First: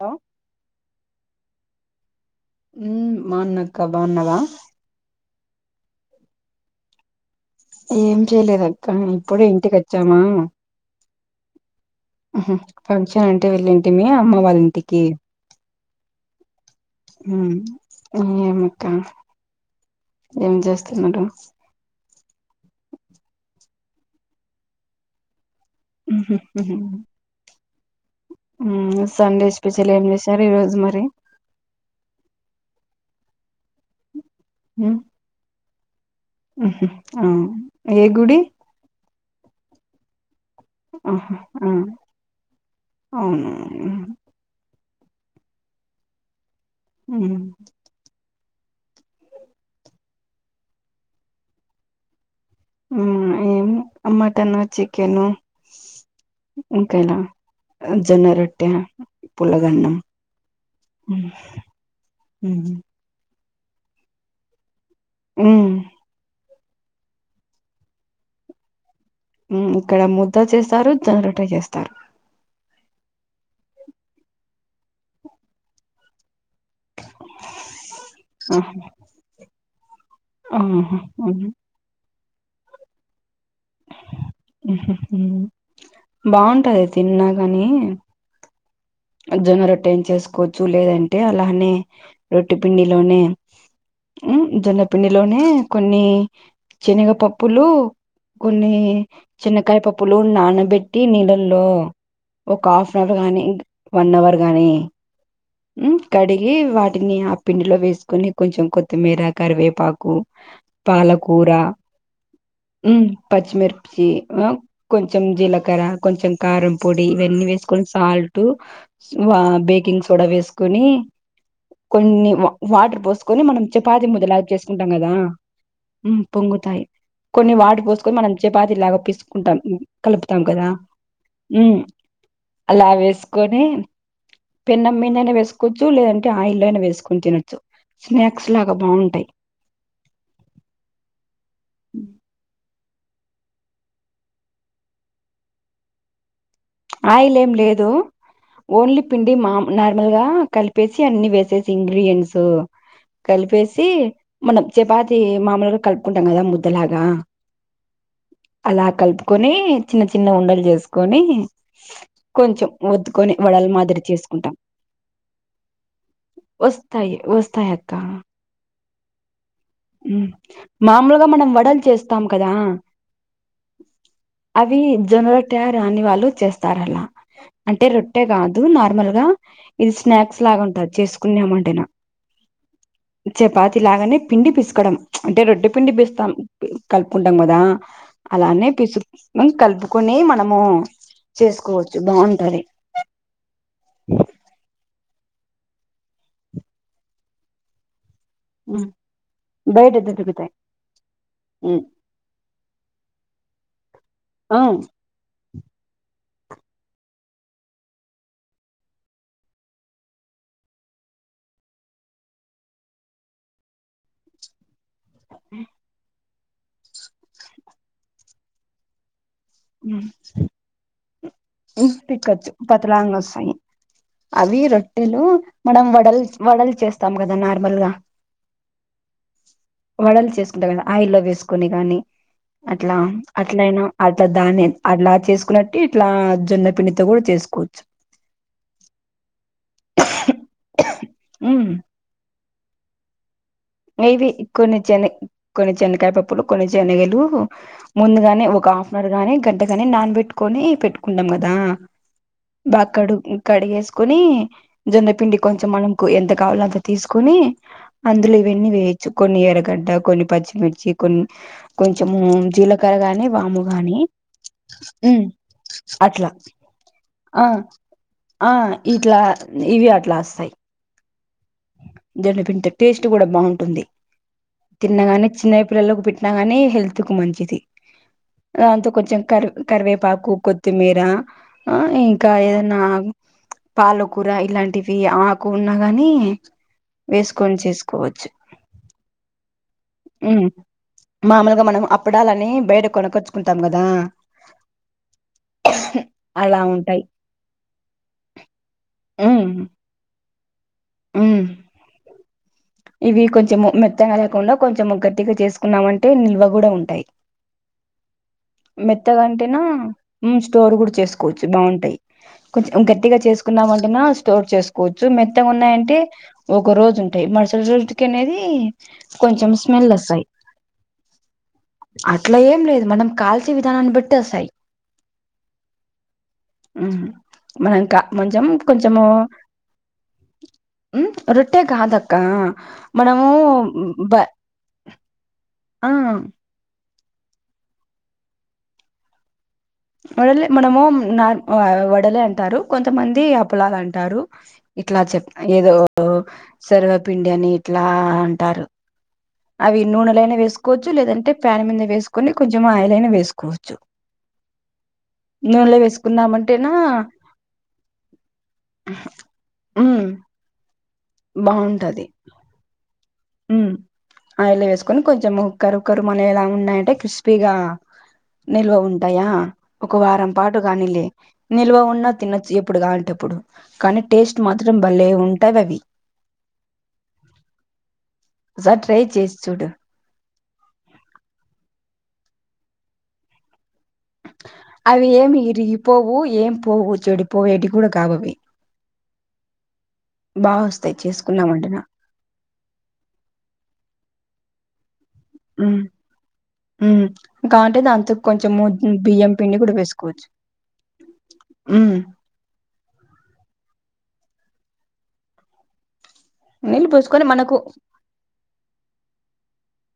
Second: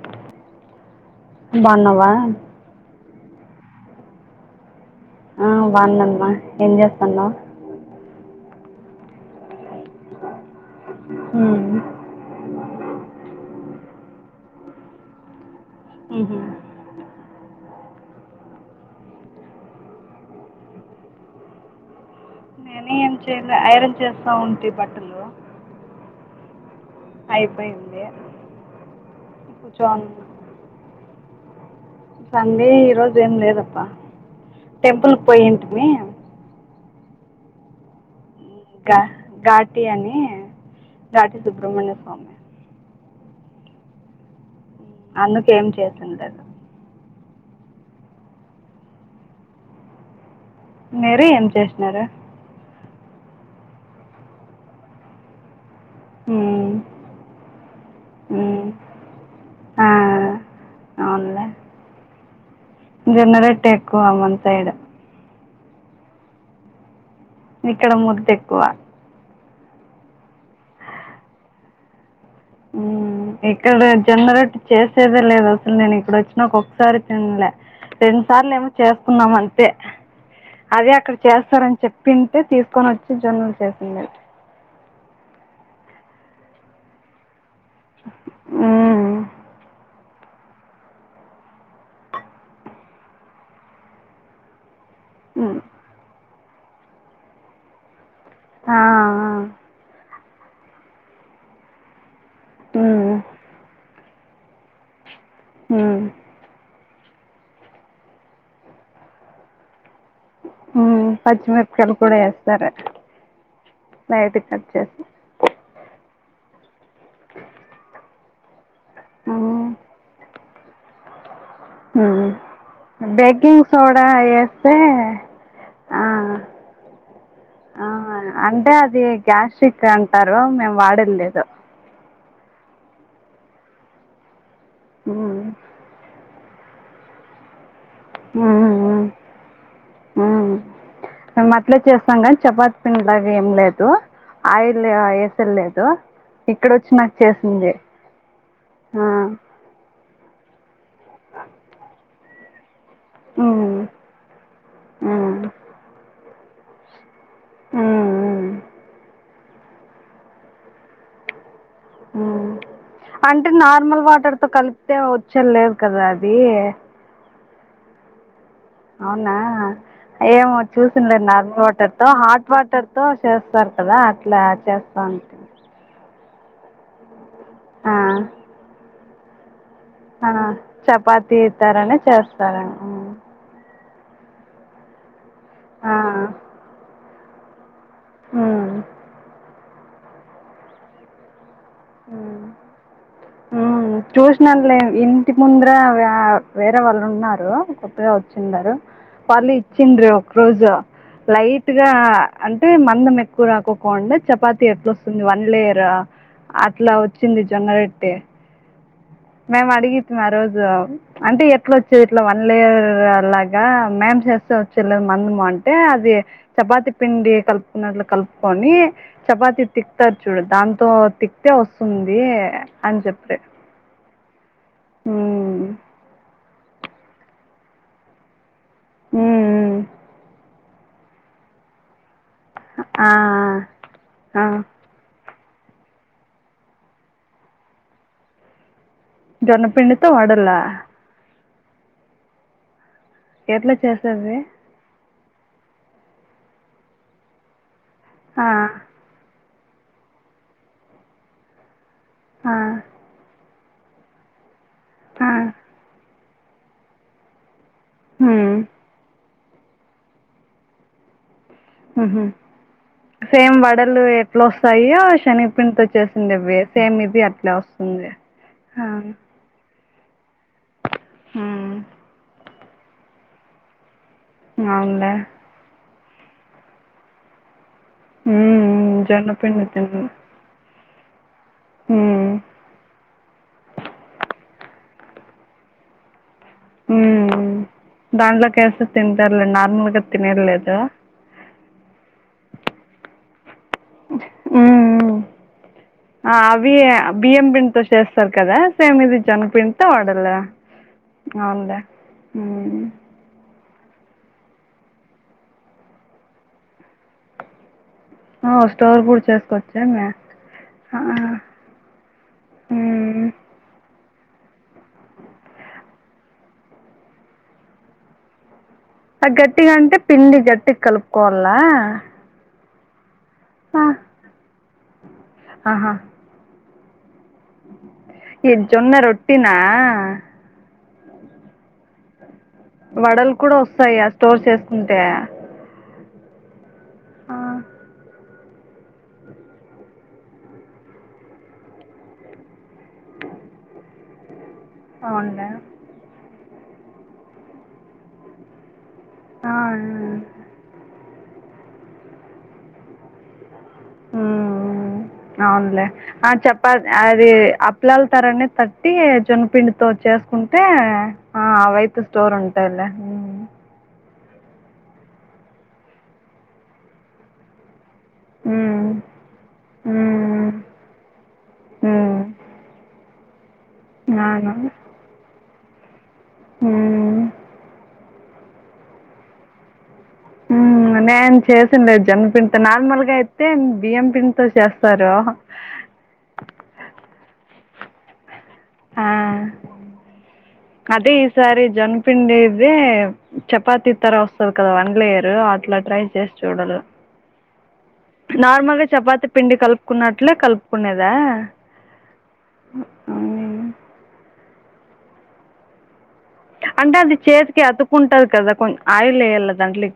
లో బాన్నవా ఉ బానక్క బాన్నవా. ఆ బానాన్నమ ఏం చేస్తాన్నావ్. ఏం చేయలేదక్క ఇప్పుడే ఇంటికి వచ్చామా హుహు ఫంక్షన్ అంటే వెళ్ళాం. తిన్నె అమ్మ వాళ్ళింటికి ఉహు ఉ ఏమక్క ఏం చేస్తున్నాడు. నేను ఏం చేయలే ఐరన్ చేస్తా ఉంటి బట్టలు అయిపోయింది హు సండే స్పెషల్ కూర్చోను ఏంచేశారు ఈ రోజు మరి అదేం లేదప్ప టెంపుల్ పోయింటి మీ హుహు అవును ఏ గుడి గా ఘాటి అని రాటి సుబ్రమణ్య స్వామి అవునవును హు అందుకేం చేసింది లేదు ఉ మీరు ఏం చేసినారు. ఉ ఏంలె మటను చికెను ఉమ్, ఓకేనా జొన్నరొట్టే ఉమ్. ఆ, పులగన్నం హు హు జొన్నరొట్టె ఎక్కువ మన సైడ్ హు ఇక్కడ ముద్ద ఎక్కువ హు ఇక్కడ ముద్ద చేస్తారు. జొన్నరొట్టె చేస్తారు. హూ ఇక్కడ జొన్నరొట్టె చేసేదే లేదు. అసలు నేను ఇక్కడ వచ్చ్ నాకు ఒకసారి తిన్లే రెండుసార్లు ఏమో ఆహ్, చేసుకుందాంమని పే అదే ఆహా అక్కడ ఉహు, చేస్తారని చెప్ తింటే తీసుకొనొచ్చి జొన్నలు చేసిండే హుహు హు బావుంటాది తిన్నా మనీ! హు జొన్నరొట్టె న చేసుకోవచ్చు. లేదంటే అలానే రొట్టి పిండిలోనే హు జొన్న పిండిలోనే మ్మ్. కొన్ని, చనిగ పప్పులు, కొన్ని ఆ, ఆ. చిన్న కాయ పప్పుల్ ప్లూన్ నానబెట్టి నీళ్ళల్లో ఒక్క హాఫ్ మ్మ్. నవ్వర్గానిక్ వన్ అవర్ గానీ హ్మ్ మ్మ్. కడిగి వాట్ కెన్ని ఆ పిండిలో వేసుకొని కొంచెం కొత్తిమీర కరివేపాకు మ్మ్. పాలకూర పచ్చిమిరపకాయలు కూడా వేస్తారు హ్మ్ పచ్చిమిర్చి లైట్ హ్మ్ కట్ చేసి కొంచెం జీలక్ క్కరా కొంచెం కారం పొడి ఇవన్నీ వేసుకొని సాల్ టు స్నువ మ్మ్. బేకింగ్ సోడా వేస్ కొని మ్మ్. కొన్ని వా వాటర్ పోసుకొని మనం బేకింగ్ సోడా చపాతి ముద్దలాగా వేస్తే చేసుకుంటాం కదా హ్మ్ ఆ. పొంగుతాయి కొన్ని ఆ వాటర్ పోసుకొని అంటే చపాతీ లాగా అది పిసుకుంటామ్ హ్మ్ గ్యాస్ట్రిక్ అంటారు కలుపుతాం కదా మేము వాడేది లేదు హ్మ్ అలా వేస్ కొనే పెన్నమ్ మీదైనా ఉమ్. వేసుకోవచ్చు లేదంటే ఆ ఆయిల్ వేసుకుని తినొచ్చు. స్నాక్స్ లాగా ఉహుమ్ బాగుంటాయి హ్మ్ మేము అట్లే చేస్తాం కానీ చపాతి పిండి లాగా ఏం లేదు. ఆయిల్ ఆ వేసేది లేదు. ఇక్కడ వచ్చినాక ఆయిల్ ఏం చేసింది లేదు. ఓన్లీ ఆ, పిండి మామ్ నార్ ర్మల్గా కలిపేసి అన్ని వేసేసి ఇంగ్రీడియంట్స్ ఉమ్, కలిపేసి మనం చపాతి ఉమ్, మామూలుగా కలుపుకుం అంగదా ముద్దలగా ఉమ్, ఉమ్, అలా కల్పు కోని చిన్న చిన్న ఉండలు చేసుకొని కొంచెం ఒత్తుకొని అంటే వడల మాదిరి నార్మల్ వాటర్తో చేసుకుంటాం కలిపితే వచ్చే లేదు కదా అది తయాక్క అవునా ఏమో చూసిందిం మామూలుగా మనం నర్మ వడలు చేస్తాం వాటర్తోహాట్ కదా వాటర్ తో చేస్తారు కదా అట్లా చేస్తాంటే చేస్తారలా అంటే రొట్టె గాదు. నార్మల్ గా ఇది ఆ స్నాక్స్ లాగా ఉంటది చపాతీ చేసుకున్నామంటేనా ఇతారంగా చేస్తారెమో హ్మ్ ఇలాగానే పిండి పిస్కాడం ప్చ్ అంటే రొడ్డ్ పిండి ఆ బిస్తాం పి కల్ కొంటాం గదా అలా అనే మ్మ్ పీసుక్ కున్ కల్పు కొనియ్ మనము చేస్క్ హు ఉహూ చుసినాలెండి ఇన్ టికి ముందర వేరే వాళ్ళు ఉన్నారు. కొత్తగా వ చ్చిండారు. వాళ్ళు బయట ఇచ్చిండ్రు ఒక దొరుకుతాయి రోజు లైట్ గా ఆ అంటే మందం ఎక్కువ రాకోకుండా ఆ చపాతి ఎట్లా వస్తుంది. వన్ లేయర్ రా అట్లా వచ్చింది జొన్నరొట్టే మేమ్ అడిగితిమి ఆ రోజు అంటే ఎట్లా వచ్చేది ఇట్లా వన్ లేయర్ లాగా మేమ్ చేస్తే వచ్చేలా మందుము అంటే అది చపాతి పిండి కలుపుకున్నట్లు కలుపుకొని చపాతి తీక్తార్ చూడు దాంతో తిక్తే వస్తుంది పిక్కచ్చు అని పతలాంగా చెప్పిరి వస్తాయి అవి రొట్టెలు మనం వడల్ వడల్ చే స్తాం కదా నార్మల్గా ఉమ్ వాడలు చేసుకో ఆయిల్లో వేసుకొని గాని అట్లా ఆ అట్లయినా అ ఆ ధా అ చేసుకున్నట్టు ఇట్లా జొన్నపిండితో కూడా చేసుకోచ్చు జొన్నపిండితో వడలా హ్మ్ ఎట్లా నీవి చేసేది కొన్ని చని కొన్ని చెనకాయ పప్పులు కొన్ని శనగలు ముందుగానే ఆ ఒక హాఫ్ అన్ అవర్ గా గంట కాని నాన బెట్టుకొని పెట్టుకుంటాం కదా ఆ బాక్కడు కడిగేసుకుని ఆ జొన్నపిండి కొంచెం మనం కు ఎంత కావలంత తీసుకుని అందులో ఉమ్ వెన్ని వేయచ్చు కొన్ని ఎరగడ్డ కొన్ని పచ్చిమిర్చి కొన్ని హ్మ్ కొంచెము హు జీలకర్ర గాని సేమ్ వాము గాని వడలు ఎట్లా వస్తాయో ఉమ్ శనిగిపండితో అట్లా చేసిండేవి సేమ్ ఇది ఆ అట్లే వస్తుంది ఆ ప్లాసై హ్మ్ జొన్న పిండితో టేస్ట్ కూడా బాంటుంది అవునులే. తిన్నగానే చిన్నై పిల్లకి పెట్టి గాని హెల్త్ కు మంచిది అ హ్మ్. అంత కొంచెం కర్ జొన్నపిండి తిన్న. కరివేపాకు కొ తిమిరా ఆ హ్మ్. ఇంకా ఏదన్నా పాలకూర ఇలాంటివి అవి ఆకున్నా గానీ హ్మ్. వేసుకొని చేసుకోవచ్చు దాంట్లోకేసి తింటారులే నార్మల్‌గా హ్మ్ తినేదిలేదు. మామూలుగా మనం అప్పడాలని బయట కొనకచ్చు హ్మ్ హ్మ్ ఆ అలా అవి ఉంటాయి బియ్యం పిండితో చేస్తారు కదా సేమ్ ఇది ఉమ్ జొన్నపిండితో వడలే ఉమ్ అవున్లే హ్మ్ ఇవి కొంచెం మెత్తంగా లేకుండా కొంచెం ముగ్గటిగా చేసుకున్నామంటే నిల్వ కూడా ఉంటాయి. ఓహ్! స్టోర్ మెత్తగా కూడా అంటేను చేసుకోవచ్చేమి? మ్మ్ స్టోర్ కూడా ఆ! చేసుకోవచ్చు. బాగుంటాయి. కొంచెం గట్టిగా హ్మ్. చేసుకున్నామంటేనా తోడ్ చేసుకోవచ్చు మెత్తగా ఉన్నాయంటే ఒక రోజు ఉంటాయి. మార్స రోజుట్కనేది ఆ గట్టిగాంటే పిండి గట్టి కలుపుకోవాలా అట్లా ఏం లేదు మనం కాల్చే ఆ, విధానాన్ని బట్టి వస్తాయ్ ఆహా ఆ హా మనం కా మంచం ఈ జొన్న కొంచెము రొట్టినా మ్మ్ రొట్టె కాదక కా వడలు కూడా వస్తాయా స్టోర్ చేసుకుంటే ఆ ఆ, వడలే మనము నార్ ఆ వడలే అంటారు. కొంతమంది అప్పలాల్ అంటారు. ఇట్లా చెప్ అవునులే ఏదో సర్వే పిండి అని ఇట్లా అంటారు. ఆ, అవి నూనెలైనా వేసుకోవచ్చు లేదంటే ప్యాన్ మీద వేసుకొని కొంచెం ఆయిల్ అయినా వేసుకోవచ్. ఉ నూనెలో అవునులే ఆ చెప్ప వేసుకున్నామంటేనా అది అప్లాల తరానే తట్టి జొన్పిండితో ఉమ్ చేసుకుంటే ఆ అవైతే స్టోర్ ఉంటాది ఆ ఊ హ్మ్ అయిల్ లో వేసుకొని కొంచెం ఉక్కరుక్కరు మానేలా ఉన్నాయంటే క్రిస్పీగా నిల్వ ఉమ్, ఉంటాయా ఒక వారం ఉమ్, పాటు కాని లే నిల్వ ఉన్నా ఉమ్, తినొచ్చు ఎప్పుడు కాఅంటే అప్పుడు కానీ టేస్ట్ మాత్రం భలే ఉం టవవి మ్మ్ ఒక్కసారి ట్రై చేసి చూడు హ్మ్ నేను చేసిండేది జన్మపిండితోనే నార్మల్గా అయితే బియ్యం పిండితో అవి చేస్తారు. ఏమి ఇరిగి పోవు ఏం పోవు చెడి పోవు ఎడిక్ గూడా కావవి ఆ బాగా వస్తాయి అదే ఈసారి చేసుకున్నామంటేనా జన్పిండిదే చపాతి తర వస్త్ [unintelligible] అన్లేయర్ లేదా అట్లా ట్రై చేసి చూడరు గాన్ నార్మల్గా చపాతి పిండి వేసుకోవచ్చు. కలుపుకున్నట్లే కలుపుకునేదా హ్మ్ నీళ్ళు అంటే అది పోసుకొని మనకు చేతికి అతుకుంటది కదా కొం ఆయిల్ వేయాల [unintelligible]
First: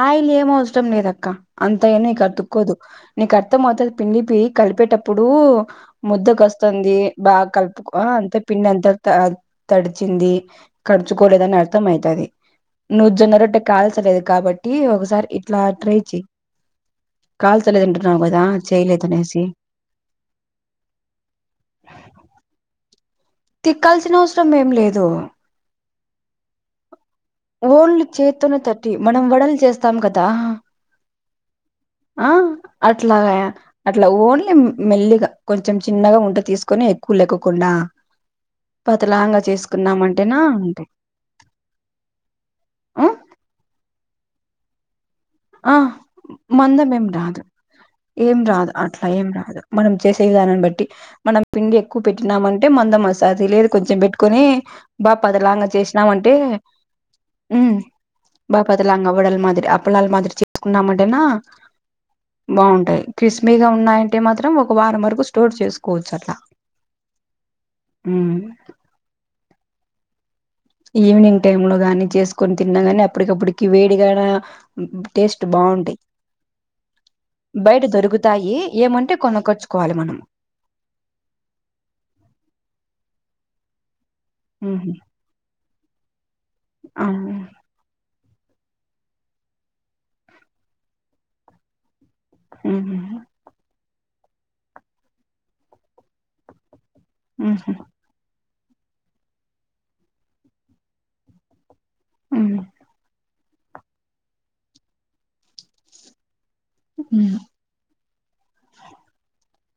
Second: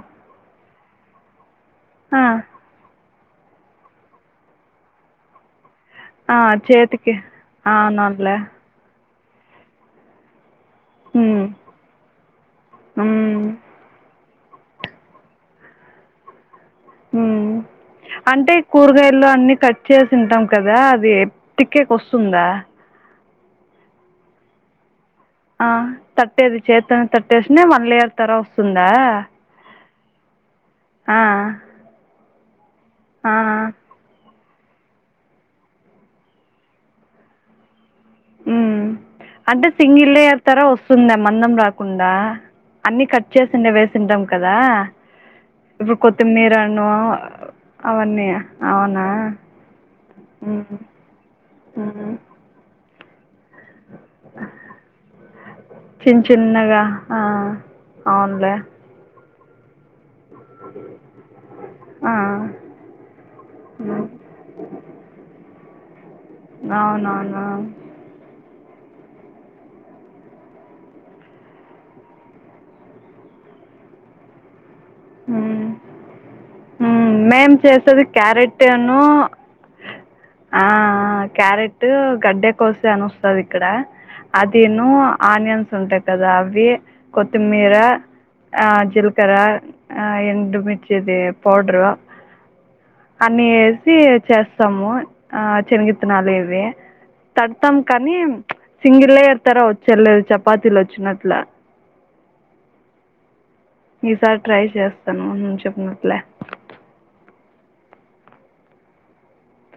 ఆ ఏమీ అవసరం లేదక్క అంత ఏమి ఆ! గతుక్కోదు నీకు అర్థం అవుతది పిండి పి కలిపేటప్పుడు ఆ! ముద్దకు వస్తుంది చేతికి బాగా కలుపుకో అవునవునులే. అంతే పిండి అంతా త తడిచింది హ్మ్. కరుచుకోలేదని అర్థం అయితది. నువ్ జొన్న హ్మ్. రొట్టె కాల్చలేద్ కాబట్ ట్టి ఒకసారి ఇట్లా ట్రై చేయ్ అంటే కూరగాయల్లో చేయలేదనేసి అన్ని కట్ చేసింటాం కదా అది పికిల్ కి వస్తుందా తిక్కాల్సిన అవసరం ఏం లేదు త ఓన్లీ చేత్తోనే వస్తుందా తట్టి మనం వడలు చేస్తాం కదా ఆ ఆ ఆ అట్లగా అట్లా ఓన్లీ మెల్లిగా కొంచెం చిన్నగా ఉంట తీసుకొని ఎక్కువ లేకోకుండా హ్మ్ పతలాంగ అంటే చేసుకున్నామ సింగిల్ అంటేనా లేయర్ తర ఉంటాయి వస్తుందా మందం రాకుండా అన్ని ఆ కట్ చేసిండే వేసి తింటాం కదా ఆ ఇప్పుడు కొత్తిమీరను మందమేం రాదు అవన్నీ ఏం రాదు అట్లా అవునా ఏం రాదు మనం చేసే విధానాన్ని హ్మ్ బట్టి మనం పిండి ఎక్కువ హ్మ్ పెట్టినాము అంటే మందం వస్తు ది లేదు కొంచెం పెట్టుకొని బా పతలాంగ చేసినాం చిన్న అంటే చిన్నగా ఆ అవునులే బా పతలాంగ వడలు మాదిరి అప్పలాల్ మాదిరి చేసుకున్నామంటేనా ఆ బాగుంటాయి. క్రిస్పిగా హ్మ్. ఉన్నాయంటే మాత్రం ఒక వారం వరకు స్టోర్ చేసు అవునవునా ఉమ్ ఈవినింగ్ టైమ్ లో గాని చేసుకొని తిన్నా గాని అప్పటికప్పుటికి వేడిగాన టేస్ట్ బాగుంటాయి మేం బయట చేస్తుంది దొరుకుతాయి క్యారెట్ ను ఏమంటే కొనకొచ్చుకోవాలి మనం ఆ క్యారెట్ గడ్డె కోస అని వస్తది ఇక్కడ అదేను ఉహు ఆనియన్స్ ఉంటాయి కదా పే అవును కొత్తిమీర ఆ జిలకర ఆ ఎండు మిర్చి ది పౌడ్రు మ్మ్ హు సి చేస్తాము ఆ శనగిత్తనాలు ఏసి ఉహు తడ్తామ్ కానీ సింగిల్ లేయర్ తర వచ్చేద్లేదు చపాతీలు వచ్చినట్ల హ్మ్ ఈసారి ట్రై చేస్తాను నువు చెప్పినట్లే హ్మ్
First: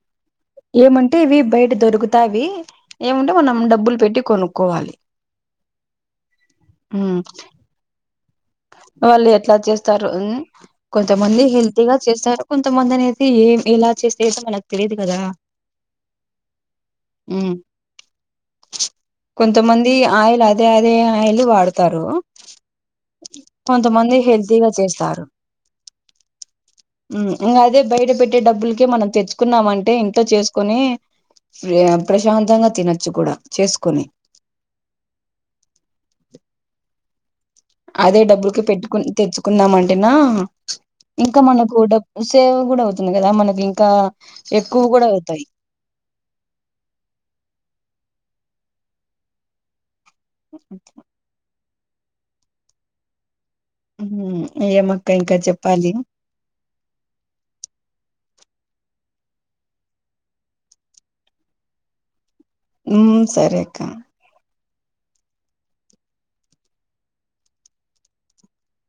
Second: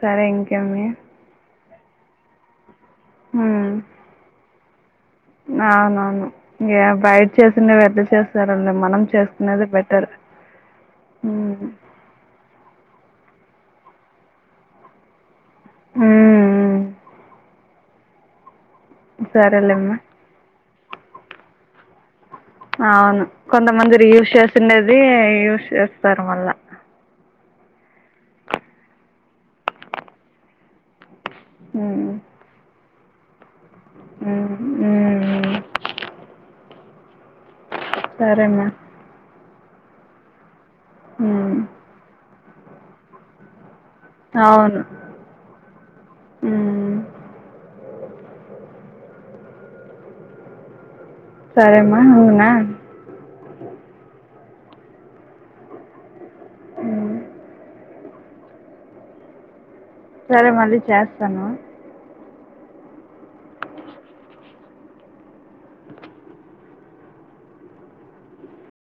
సరే ఇంకేమి ఏమంటే ఇవి బయట దొరుకుతావి ఏముంటే మనం డబ్బులు పెట్టి కొను కోవాలి అవునవును ఏ బయట చేసిండే ఎట్ల చేస్ వాళ్ళు ఎట్లా చేస్తారు ఊ కొంతమంది ఉమ్ హింటిగా చేస్తారు. కొంతమందిని ది ఏం ఇలా చేస్తే ఏదో మనకు తెలీదు కదా ఉమ్ హ్మ్ కొంత మంది సరేలేమ్మా ఆయలా అదే అదే ఆయిలు వాడతారు ఆ కొంతమంది రీయూజ్ హెల్తీగా చేసిండేది చేస్తారు యూజ్ చేస్తారు మల్ల ఇగ అదే బయట పెట్టే డబ్బులకే మనం తెచ్చుకున్నామంటే ఇంట్లో చేసుకొని శ్రేయ ఉమ్ ప్రశాంతంగా తిన చుకుడ చేసుకొని ఉమ్ ఉమ్ అదే డబ్బులకి సరేమ్మా పెట్టుకుని తెచ్చు కొందామంటినా ఇంకా ఉమ్ మనకు డబ్బు సు సేవ్ కూడా అవుతుంది కదా మనకి ఇంకా ఎక్కువ అవును కూడా అవుతాయి. ఉమ్ సరే అమ్మ ఉన్నా హ్మ్ ఏం అక్క ఇంకా చెప్పాలి హ్మ్ సరే మళ్లీ చేస్తాను. హ్మ్ సరే అక్క